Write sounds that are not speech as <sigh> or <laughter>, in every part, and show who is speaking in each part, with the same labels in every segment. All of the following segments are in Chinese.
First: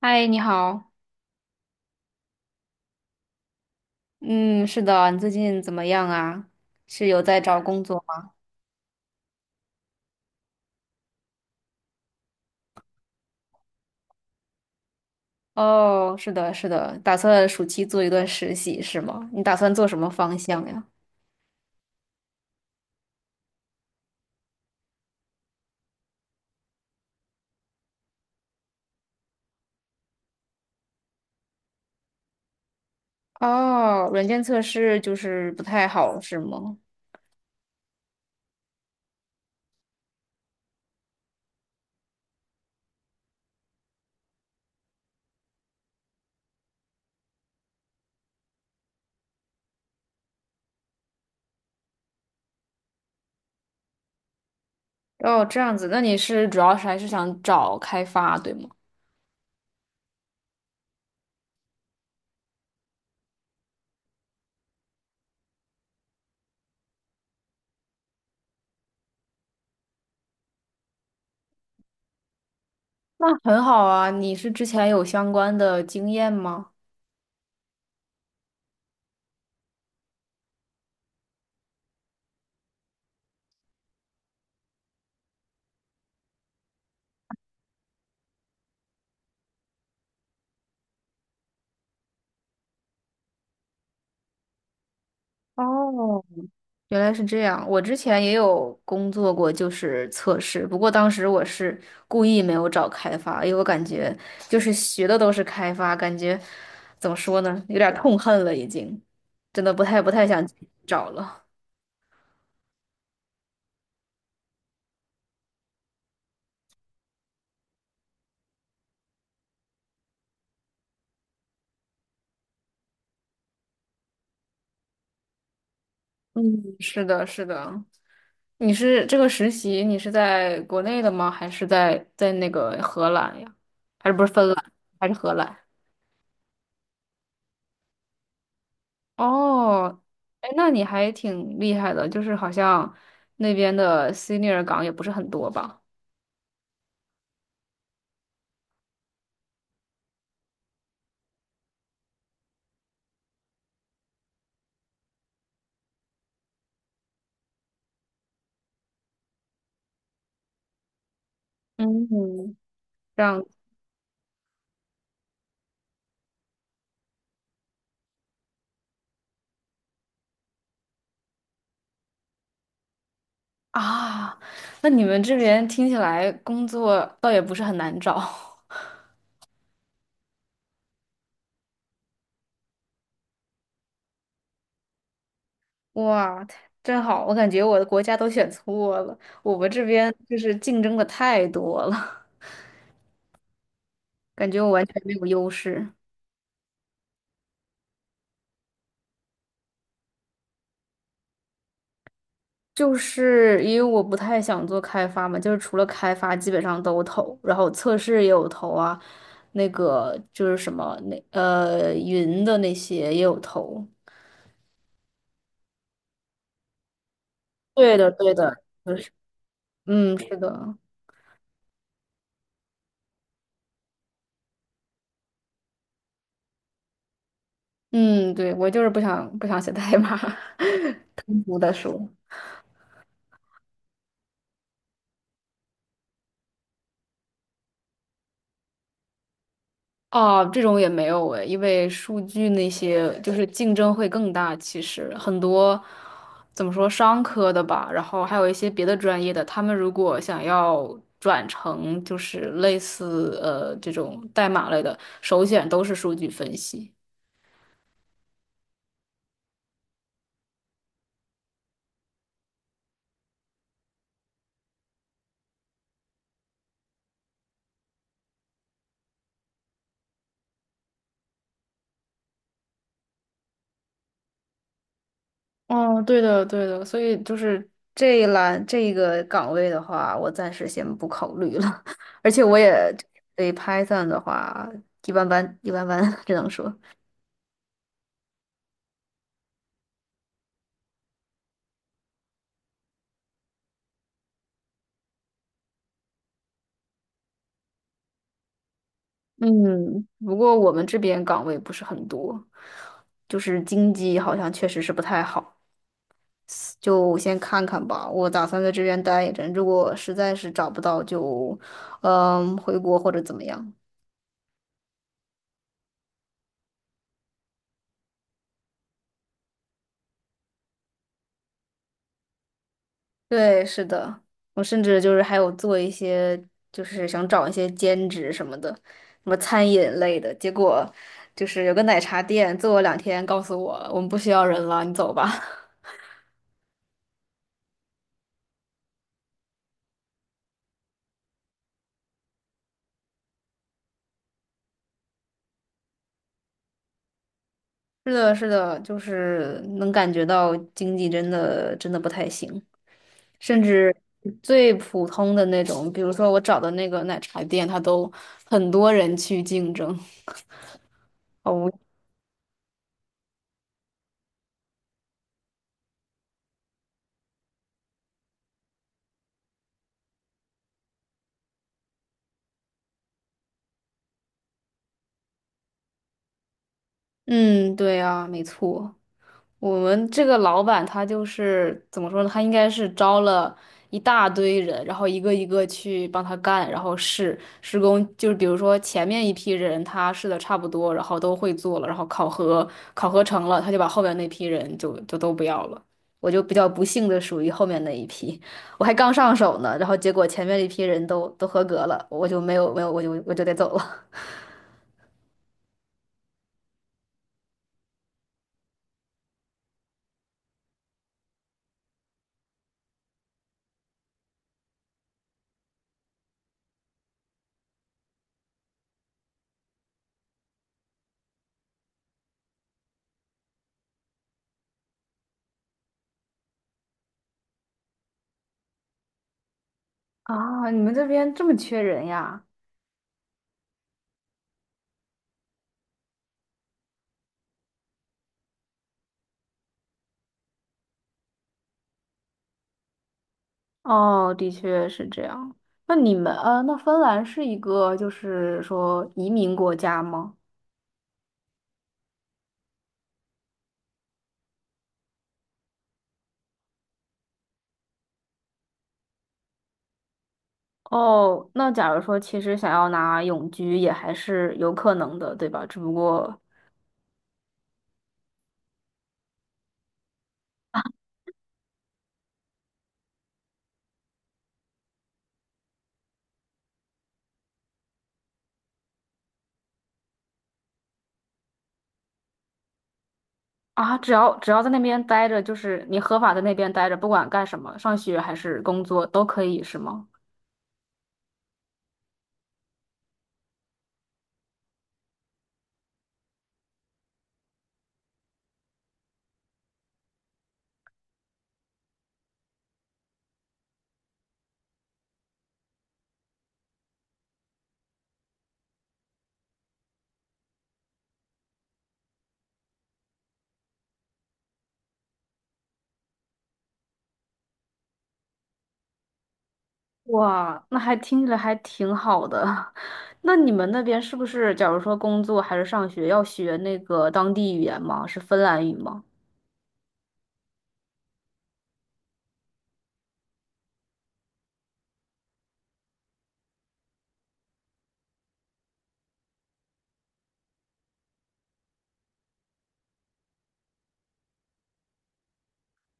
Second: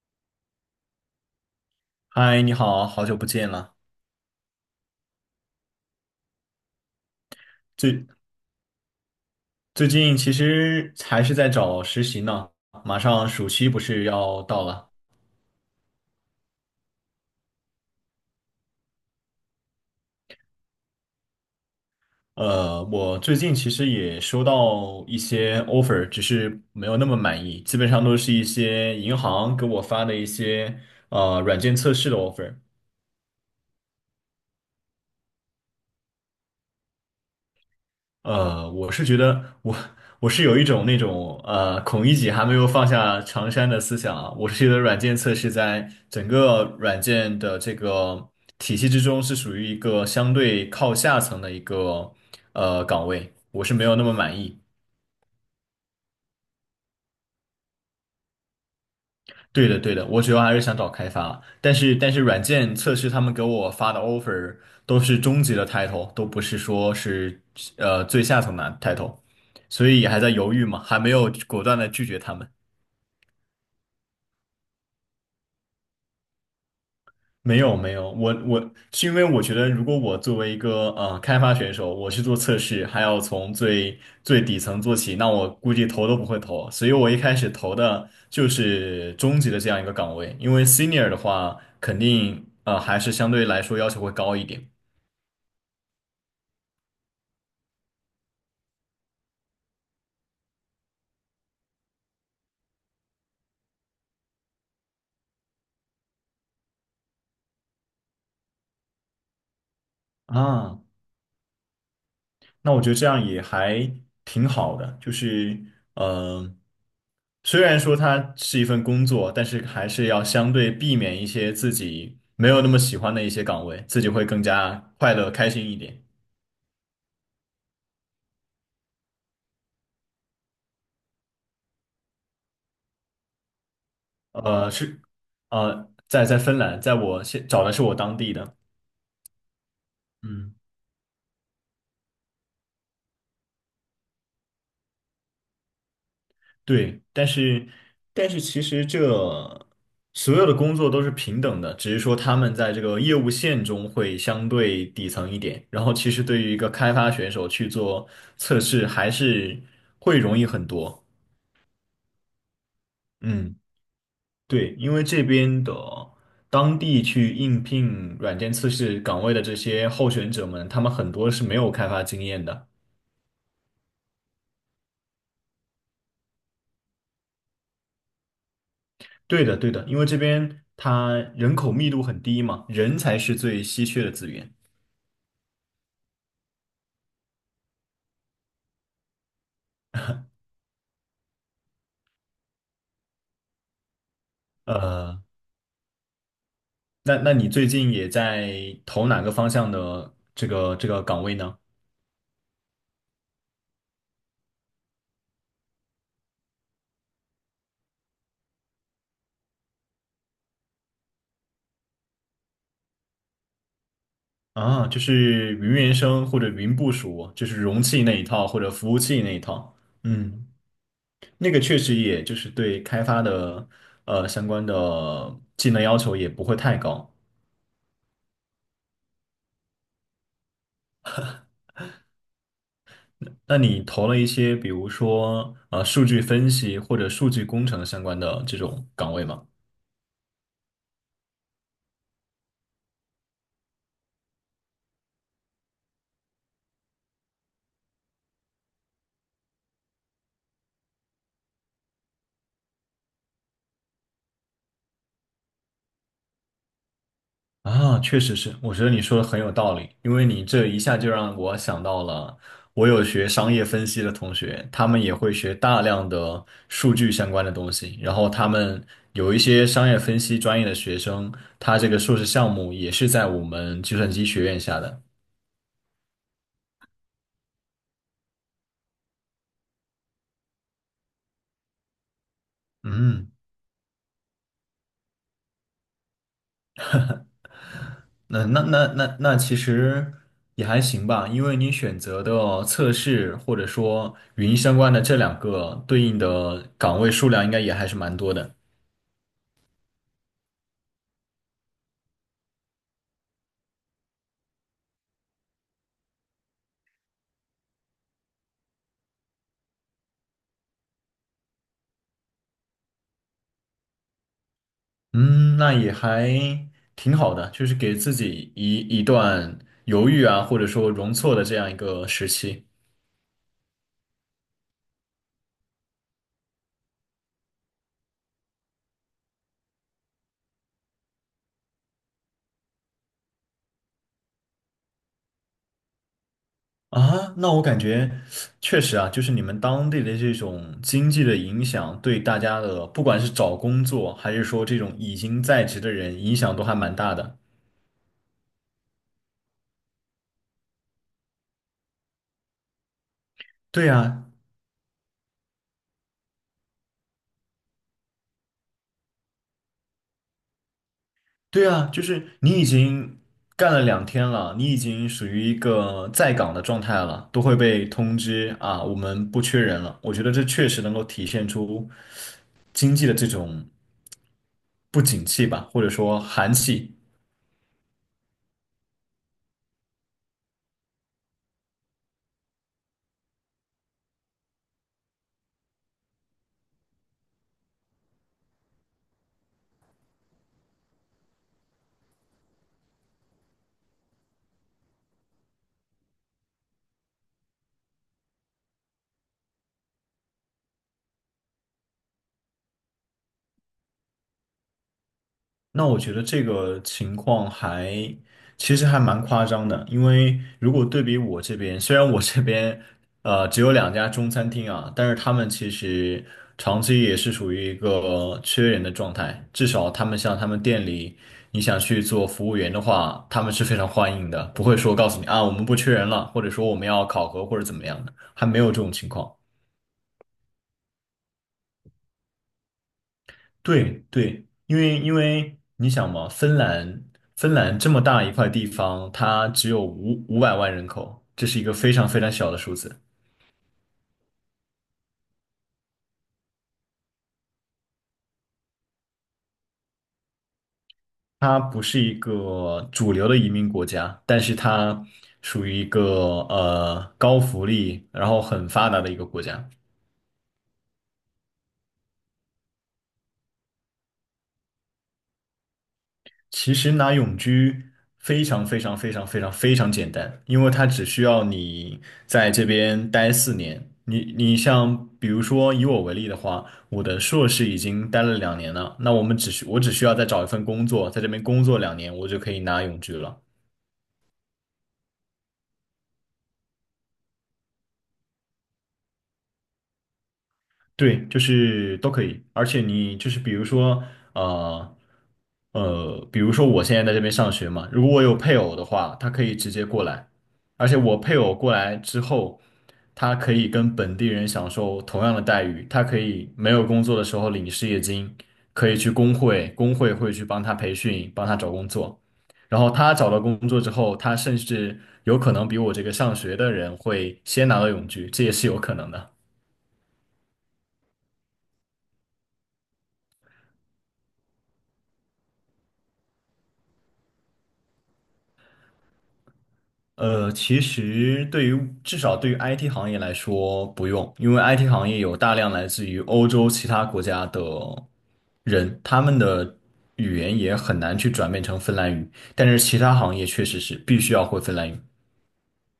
Speaker 1: 嗨，你好。
Speaker 2: 嗨，你好，好久不见了。
Speaker 1: 嗯，是的，你最近怎么样啊？是有在找工作
Speaker 2: 最
Speaker 1: 吗？
Speaker 2: 最近其实还是在找实习呢，马上暑期不是要到了。
Speaker 1: 哦，是的，是的，打算暑期做一段实习是吗？你打算做什么方向呀？
Speaker 2: 我最近其实也收到一些 offer，只是没有那么满意，基本上都是一些银行给我发的一些软件测试的 offer。
Speaker 1: 哦，软件测试就是不太好是吗？
Speaker 2: 我是觉得我我是有一种那种孔乙己还没有放下长衫的思想啊。我是觉得软件测试在整个软件的这个体系之中是属于一个相对靠下层的一个岗位，我是没有那么满意。
Speaker 1: 哦，这样子，那你是主要是还是想找开发，对吗？
Speaker 2: 对的，对的，我主要还是想找开发，但是软件测试他们给我发的 offer 都是中级的 title,都不是说是最下层的 title,所以还在犹豫嘛，还没有果断的拒绝他们。
Speaker 1: 那很好啊，你是之前有相关的经验吗？
Speaker 2: 没有没有，我是因为我觉得，如果我作为一个开发选手，我去做测试，还要从最底层做起，那我估计投都不会投，所以我一开始投的就是中级的这样一个岗位，因为 senior 的话，肯定还是相对来说要求会高一点。
Speaker 1: 哦，原来是这样，我之前也有工作过，就是测试。不过当时我是故意没有找开发，因为我感觉就是学的都是开发，感觉怎么说呢，有点儿痛恨了，已经，真的不太想
Speaker 2: 啊。
Speaker 1: 找了。
Speaker 2: 那我觉得这样也还挺好的，就是嗯，虽然说它是一份工作，但是还是要相对避免一些自己没有那么喜欢的一些岗位，自己会更加快乐开心一点。
Speaker 1: 嗯，是的，是的。你是这个实习，你是在国内的吗？还是在那个荷兰呀？还是不是芬兰？
Speaker 2: 呃，是
Speaker 1: 还是荷兰？
Speaker 2: 在在芬兰，在我现找的是我当地的。
Speaker 1: 哦，哎，
Speaker 2: 嗯。
Speaker 1: 那你还挺厉害的，就是好像那边的 senior 岗也不是很多吧？
Speaker 2: 对，但是其实这所有的工作都是平等的，只是说他们在这个业务线中会相对底层一点。然后其实对于一个开发选手去做测试，还是会容易很多。
Speaker 1: 嗯，这样
Speaker 2: 嗯，对，因为这边的当地去应聘软件测试岗位的这些候选者们，他们很多是没有开发经验的。
Speaker 1: 啊，那你们这边听起来工作倒也不是很难找。<laughs>
Speaker 2: 对的，对的，因为这边它人口密度很低嘛，人才是最稀缺的资源。
Speaker 1: 哇，太真好，我感觉我的国家都选错了，我们这边就是竞争的太多了，感觉我完全没
Speaker 2: 呃，
Speaker 1: 有优势。
Speaker 2: 那你最近也在投哪个方向的这个岗位呢？
Speaker 1: 就是因为我不太想做开发嘛，就是除了开发基本上都投，然后测试也有投啊，那个就是什么那云的那些也有投。
Speaker 2: 啊，就是云原生或者云部署，就是容
Speaker 1: 对
Speaker 2: 器
Speaker 1: 的，
Speaker 2: 那一
Speaker 1: 对
Speaker 2: 套
Speaker 1: 的，
Speaker 2: 或者服
Speaker 1: 就
Speaker 2: 务
Speaker 1: 是
Speaker 2: 器那一套。
Speaker 1: 嗯，是
Speaker 2: 嗯，
Speaker 1: 的，
Speaker 2: 那个确实也就是对开发的相关的技能要求也不会太高。
Speaker 1: 嗯，对，我就是不想写代码，<laughs> 通俗的说。
Speaker 2: 那你投了一些比如说数据分析或者数据工程相关的这种岗位吗？
Speaker 1: 哦，这种也没有诶，因为数据那些就是竞争会更大。其实很多怎么说商科的吧，然后还有一些别的专业的，他们如果想要转成就是类似这种代码类的，首选都是数据分析。
Speaker 2: 啊，确实是，我觉得你说的很有道理，因为你这一下就让我想到了，我有学商业分析的同学，他们也会学大量的数据相关的东西，然后他们有一些商业分析专业的学生，他这个硕士项目也是在我们计算机学院下的。
Speaker 1: 哦，对的，对的，所以就是这一栏这一个岗位的话，我暂时先不考虑了。<laughs> 而且我也
Speaker 2: 嗯，
Speaker 1: 对 Python 的话，一般般，一般般，只能说。
Speaker 2: 那其实也还行吧，因为你选择的测试或者说语音相关的这两个对应的岗位数量应该也还是蛮多的。
Speaker 1: 嗯，不过我们这边岗位不是很多，就是经济好像确实是不太好，就先看看吧。我打算在这边待一阵，如果实在是找不到就，嗯，回国或者怎么样。
Speaker 2: 嗯，那也还挺好的，就是给自己一段犹豫啊，或者说容错的这样一个时期
Speaker 1: 对，是的，我甚至就是还有做一些，就是想找一些兼职什么的，什么餐饮类的。结果就是有个奶茶店做了两天，告诉我们不需要人了，你走吧。
Speaker 2: 啊。那我感觉确实啊，就是你们当地的这种经济的影响，对大家的不管是找工作，还是说这种已经在职的人，影响都还蛮大的。
Speaker 1: 是的，是的，就是能感觉到经济真的不太行，甚
Speaker 2: 对
Speaker 1: 至
Speaker 2: 啊，
Speaker 1: 最普通的那种，比如说我找的那个奶茶店，它都很多人去竞争。
Speaker 2: 对
Speaker 1: 哦，
Speaker 2: 啊，就是你已经干了两天了，你已经属于一个在岗的状态了，都会被通知啊，我们不缺人了。我觉得这确实能够体现出。经济的这种不景气吧，或者说寒气。
Speaker 1: 嗯，对啊，没错。我们这个老板他就是怎么说呢？他应该是招了一大堆人，然后一个一个去帮他干，然后试施工。就是比如说前面一批人他试的差不多，然后都会做了，然后考核成了，他就把后面那批人就都不要了。我就比较不幸的属于后面那一批，我还刚上手呢，然后结果前面一批人都合格了，我就没有，我就得走了。<laughs>
Speaker 2: 那我觉得这个情况还其实还蛮夸张的，因为如果对比我这边，虽然我这边只有两家中餐厅啊，但是他们其实长期也是属于一个缺人的状态，至少他们像他们店里，你想去做服务员的话，他们是非常欢迎的，不会说告诉你啊我们不缺人了，或者说我们要考核或者怎么样的，还没有这种情况。
Speaker 1: 啊，你们这边这么缺人呀？
Speaker 2: 对对，因为你想嘛，芬兰这么大一块地方，它只有五百万人口，这是一个非常非常小的数字。
Speaker 1: 哦，的确是这样。那你们，那芬兰是一个就是说移民国家吗？
Speaker 2: 它不是一个主流的移民国家，但是它属于一个高福利，然后很发达的一个国家。
Speaker 1: 哦，那假如说其实想要拿永居也还是有可能的，对吧？只不过
Speaker 2: 其实拿永居非常非常非常非常非常简单，因为它只需要你在这边待四年。你像比如说以我为例的话，我的硕士已经待了两年了，那我只需要再找一份工作，在这边工作两年，我就可以拿永居了。
Speaker 1: 啊，只要在那边待着，就是你合法在那边待着，不管干什么，上学还是工作都可以，是吗？
Speaker 2: 对，就是都可以，而且你就是比如说，呃，比如说我现在在这边上学嘛，如果我有配偶的话，他可以直接过来，而且我配偶过来之后，他可以跟本地人享受同样的待遇，他可以没有工作的时候领失业金，可以去工会，工会会去帮他培训，帮他找工作，然后他找到工作之后，他甚至有可能比我这个上学的人会先拿到永居，这也是有可能的。
Speaker 1: 哇，那还听着还挺好的。<laughs> 那你们那边是不是，假如说工作还是上学，要学那个当地语言吗？是芬兰语吗？
Speaker 2: 其实对于至少对于 IT 行业来说不用，因为 IT 行业有大量来自于欧洲其他国家的人，他们的语言也很难去转变成芬兰语，但是其他行业确实是必须要会芬兰语。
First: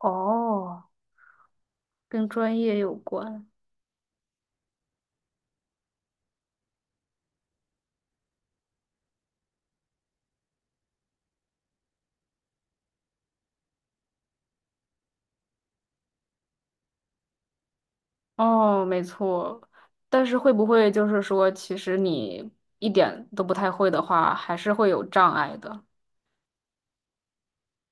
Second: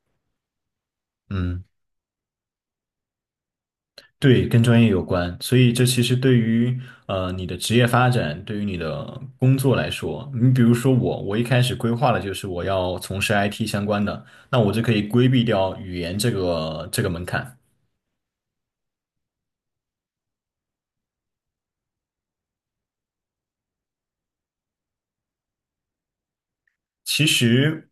Speaker 1: 哦。
Speaker 2: 嗯，
Speaker 1: 跟专业有关。
Speaker 2: 对，跟专业有关，所以这其实对于你的职业发展，对于你的工作来说，你比如说我，我一开始规划的就是我要从事 IT 相关的，那我就可以规避掉语言这个门槛。
Speaker 1: 哦，没错。但是会不会就是说，其实你一点都不太会的话，还是会有障碍的？
Speaker 2: 其实，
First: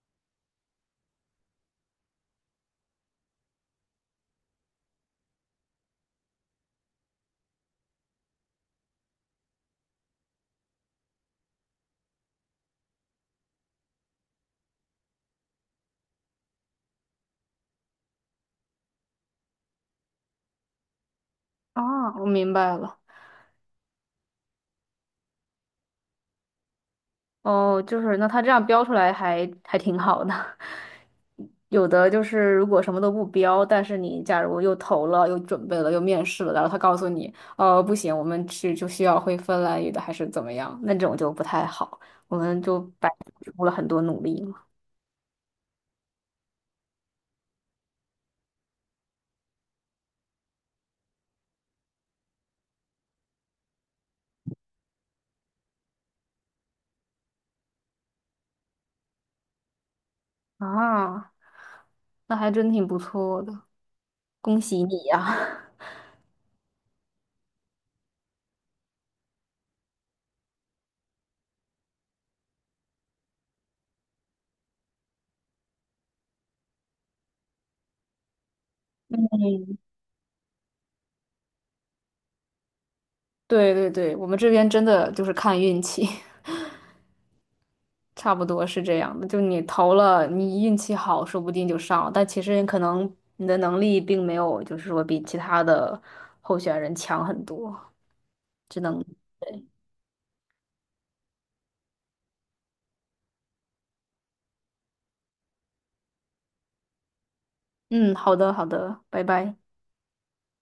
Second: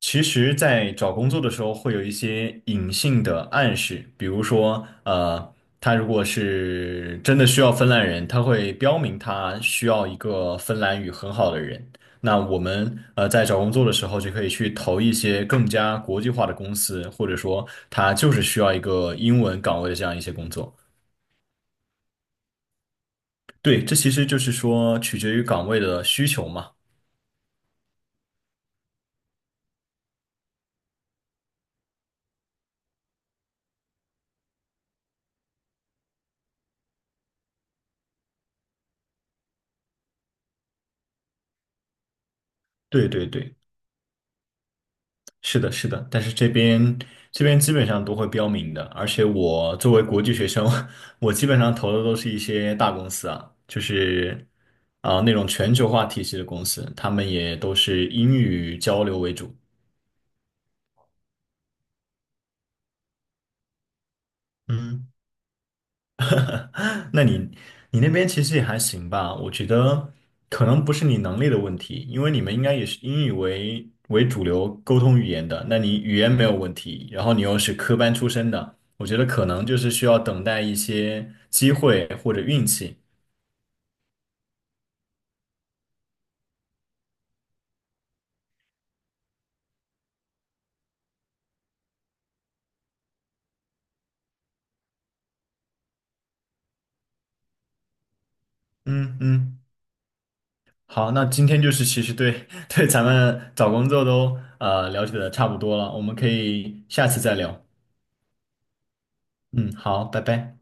Speaker 2: 其实,在找工作的时候会有一些隐性的暗示，比如说，他如果是真的需要芬兰人，他会标明他需要一个芬兰语很好的人。那我们在找工作的时候就可以去投一些更加国际化的公司，或者说他就是需要一个英文岗位的这样一些工作。
Speaker 1: 啊，我明白了。
Speaker 2: 对，这其实就是说取决于岗位的需求嘛。
Speaker 1: 哦，就是那他这样标出来还挺好的。<laughs> 有的就是如果什么都不标，但是你假如又投了、又准备了、又面试了，然后他告诉你，哦，不行，我们去就需要会芬兰语的，还是怎么样？那种就不太好，我们就
Speaker 2: 对
Speaker 1: 白
Speaker 2: 对
Speaker 1: 付
Speaker 2: 对。
Speaker 1: 出了很多努力嘛。
Speaker 2: 是的，是的，但是这边基本上都会标明的，而且我作为国际学生，<laughs> 我基本上投的都是一些大公司啊，就是啊、那种全球化体系的公司，他们也都是英语交流为主。
Speaker 1: 啊，那还真挺不错的。恭喜你
Speaker 2: 嗯。
Speaker 1: 呀、<laughs>
Speaker 2: <laughs> 那你那边其实也还行吧，我觉得可能不是你能力的问题，因为你们应该也是英语为主流沟通语言的，那你语言没有问题，然后你又是科班出身的，我觉得可能就是需要等待一些机会或者运气。
Speaker 1: 对对对，我们这边真的就是看运气，<laughs> 差不多是这样的。就你投了，你运气好，说不定就上了。但其实可能你的能力并没有，就是说比其他的候选人强很多。只能，
Speaker 2: 嗯嗯，好，那今天就是其实对 <laughs> 对咱们找工作都了解的差不多了，我们可以下次再聊。
Speaker 1: 嗯，好的，好的，拜拜。
Speaker 2: 嗯，好，拜拜。